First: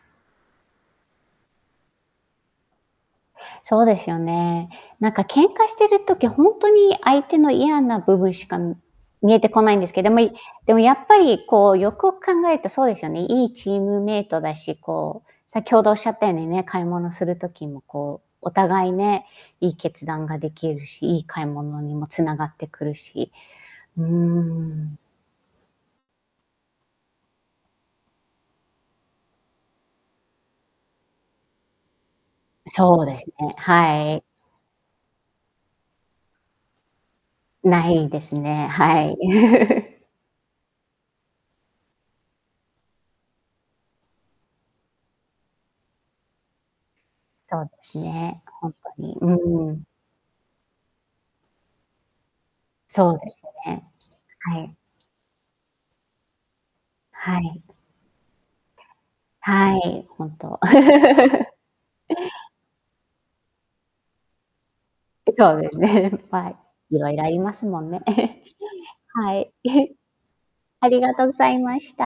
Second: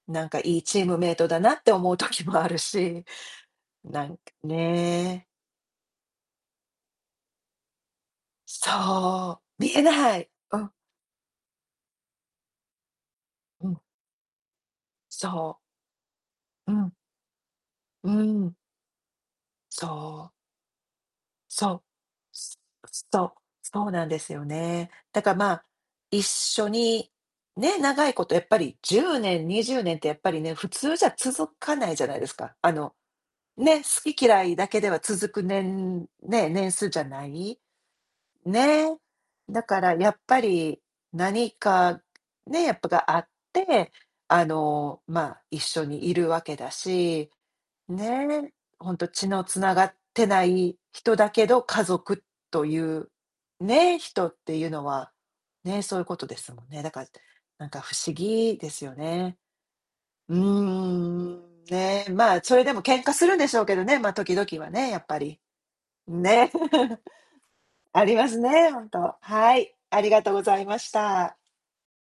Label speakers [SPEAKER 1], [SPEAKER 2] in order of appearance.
[SPEAKER 1] なんかいいチームメイトだなって思う時もあるし、
[SPEAKER 2] そうで
[SPEAKER 1] な
[SPEAKER 2] す
[SPEAKER 1] ん
[SPEAKER 2] よ
[SPEAKER 1] か
[SPEAKER 2] ね。なんか
[SPEAKER 1] ね。
[SPEAKER 2] 喧嘩してる時、ほんとに相手の嫌な部分しか見
[SPEAKER 1] そ
[SPEAKER 2] えて
[SPEAKER 1] う、
[SPEAKER 2] こ
[SPEAKER 1] 見
[SPEAKER 2] ないん
[SPEAKER 1] え
[SPEAKER 2] ですけど、
[SPEAKER 1] な
[SPEAKER 2] で
[SPEAKER 1] い。
[SPEAKER 2] も、
[SPEAKER 1] うん。
[SPEAKER 2] でもやっぱりこうよくよく考えるとそうですよね。いい
[SPEAKER 1] う
[SPEAKER 2] チ
[SPEAKER 1] ん。
[SPEAKER 2] ームメイトだし、こ
[SPEAKER 1] そ
[SPEAKER 2] う、
[SPEAKER 1] う。
[SPEAKER 2] 先ほどおっしゃったようにね、
[SPEAKER 1] う
[SPEAKER 2] 買い
[SPEAKER 1] ん。
[SPEAKER 2] 物する時も
[SPEAKER 1] う
[SPEAKER 2] こう、お
[SPEAKER 1] ん。
[SPEAKER 2] 互いね、いい
[SPEAKER 1] そ
[SPEAKER 2] 決断
[SPEAKER 1] う。
[SPEAKER 2] ができるし、いい買い
[SPEAKER 1] そう。
[SPEAKER 2] 物にも繋がってくる
[SPEAKER 1] そ
[SPEAKER 2] し。
[SPEAKER 1] う、そう
[SPEAKER 2] う
[SPEAKER 1] な
[SPEAKER 2] ん
[SPEAKER 1] んです
[SPEAKER 2] う
[SPEAKER 1] よね。
[SPEAKER 2] ん。
[SPEAKER 1] だから、ま、一緒に、ね、長いことやっぱり10年、20年ってやっぱりね、普通じゃ続かないじゃないですか、あの
[SPEAKER 2] そうですね、
[SPEAKER 1] ね、好
[SPEAKER 2] は
[SPEAKER 1] き
[SPEAKER 2] い。
[SPEAKER 1] 嫌いだけでは続く、年ね、年数じゃない、
[SPEAKER 2] ないですね。
[SPEAKER 1] ねえ。
[SPEAKER 2] はい。
[SPEAKER 1] だから やっぱり、何か、ね、やっぱ、があって、あの、ま、一緒にいるわけだし、
[SPEAKER 2] そうです
[SPEAKER 1] ね
[SPEAKER 2] ね、
[SPEAKER 1] え、
[SPEAKER 2] ほんと
[SPEAKER 1] ほんと
[SPEAKER 2] に、
[SPEAKER 1] 血の
[SPEAKER 2] う
[SPEAKER 1] 繋
[SPEAKER 2] ん。
[SPEAKER 1] がってない人だけど、家族という、
[SPEAKER 2] そうですね。
[SPEAKER 1] ね、人って
[SPEAKER 2] は
[SPEAKER 1] いう
[SPEAKER 2] い。
[SPEAKER 1] のは、ね、そういうことですもんね。だから、
[SPEAKER 2] はい。
[SPEAKER 1] なんか不思議ですよね。
[SPEAKER 2] はい、
[SPEAKER 1] う
[SPEAKER 2] 本
[SPEAKER 1] ん
[SPEAKER 2] 当。
[SPEAKER 1] う ん、ねえ、ま、それでも喧嘩するんでしょうけどね、ま、時々はね、やっぱり、
[SPEAKER 2] そうですね、は
[SPEAKER 1] ね。
[SPEAKER 2] い、い ろいろありますもんね。
[SPEAKER 1] ありますね、本 当。
[SPEAKER 2] はい、
[SPEAKER 1] はい、ありがとうござ いま
[SPEAKER 2] あ
[SPEAKER 1] し
[SPEAKER 2] りがとうご
[SPEAKER 1] た。
[SPEAKER 2] ざいました。